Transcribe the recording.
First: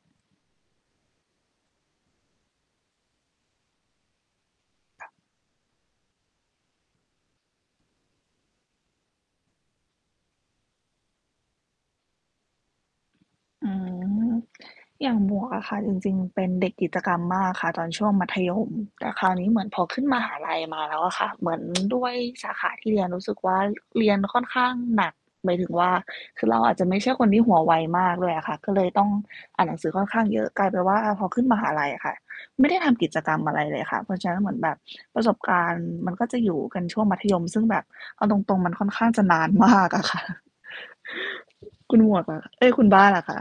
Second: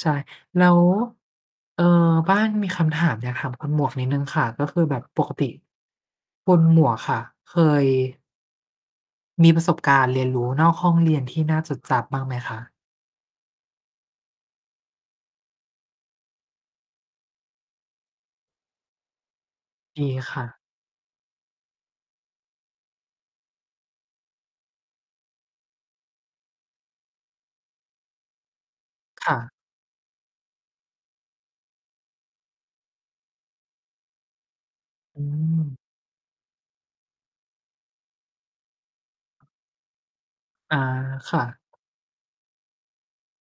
ใช่ แล้ว เอ่อ บ้านมีคำถามอยากถามคุณหมวกนิดหนึ่งค่ะ ก็คือแบบปกติ คุณหมวกค่ะ เคย มีประสบการณ์เรียนรู้นอกห้องเรียน ที่น่าจดจำบ้างไหมคะ? อืม อย่างหมวกอะค่ะ จริง ๆ เป็นเด็กกิจกรรมมากค่ะ ตอนช่วงมัธยม แต่คราวนี้ เหมือน พอขึ้ดนีมหคา่ลัะ ยมาแล้วอะค่ะ เหมือน ด้วยสาขาที่เรียนรู้สึกว่า เรียนค่อนข้างหนัก หมายถึงว่า คือเราอาจจะไม่ใช่คนที่หัวไวมากด้วยอะค่ะ ก็เลยต้องค่ะ อ่านหนังสือค่อนข้างเยอะ กลายเป็นว่า อ่า พอขึ้นมหาลัยอะค่ะ ไม่ได้ทำกิจกรรมอะไรเลยค่ะ เพราะฉะนั้นเหมือนแบบปอรืะสบการณม ์มัน ก็จะอยู่กันช่วง มัธยมซึ่งแบบเอาตรง ๆ มันค่อนข้างจะนาน มาก อะค่ะ อา ค่ะ คุณหมวกเหรอ เอ๊ย คุณบ้านอะคะ?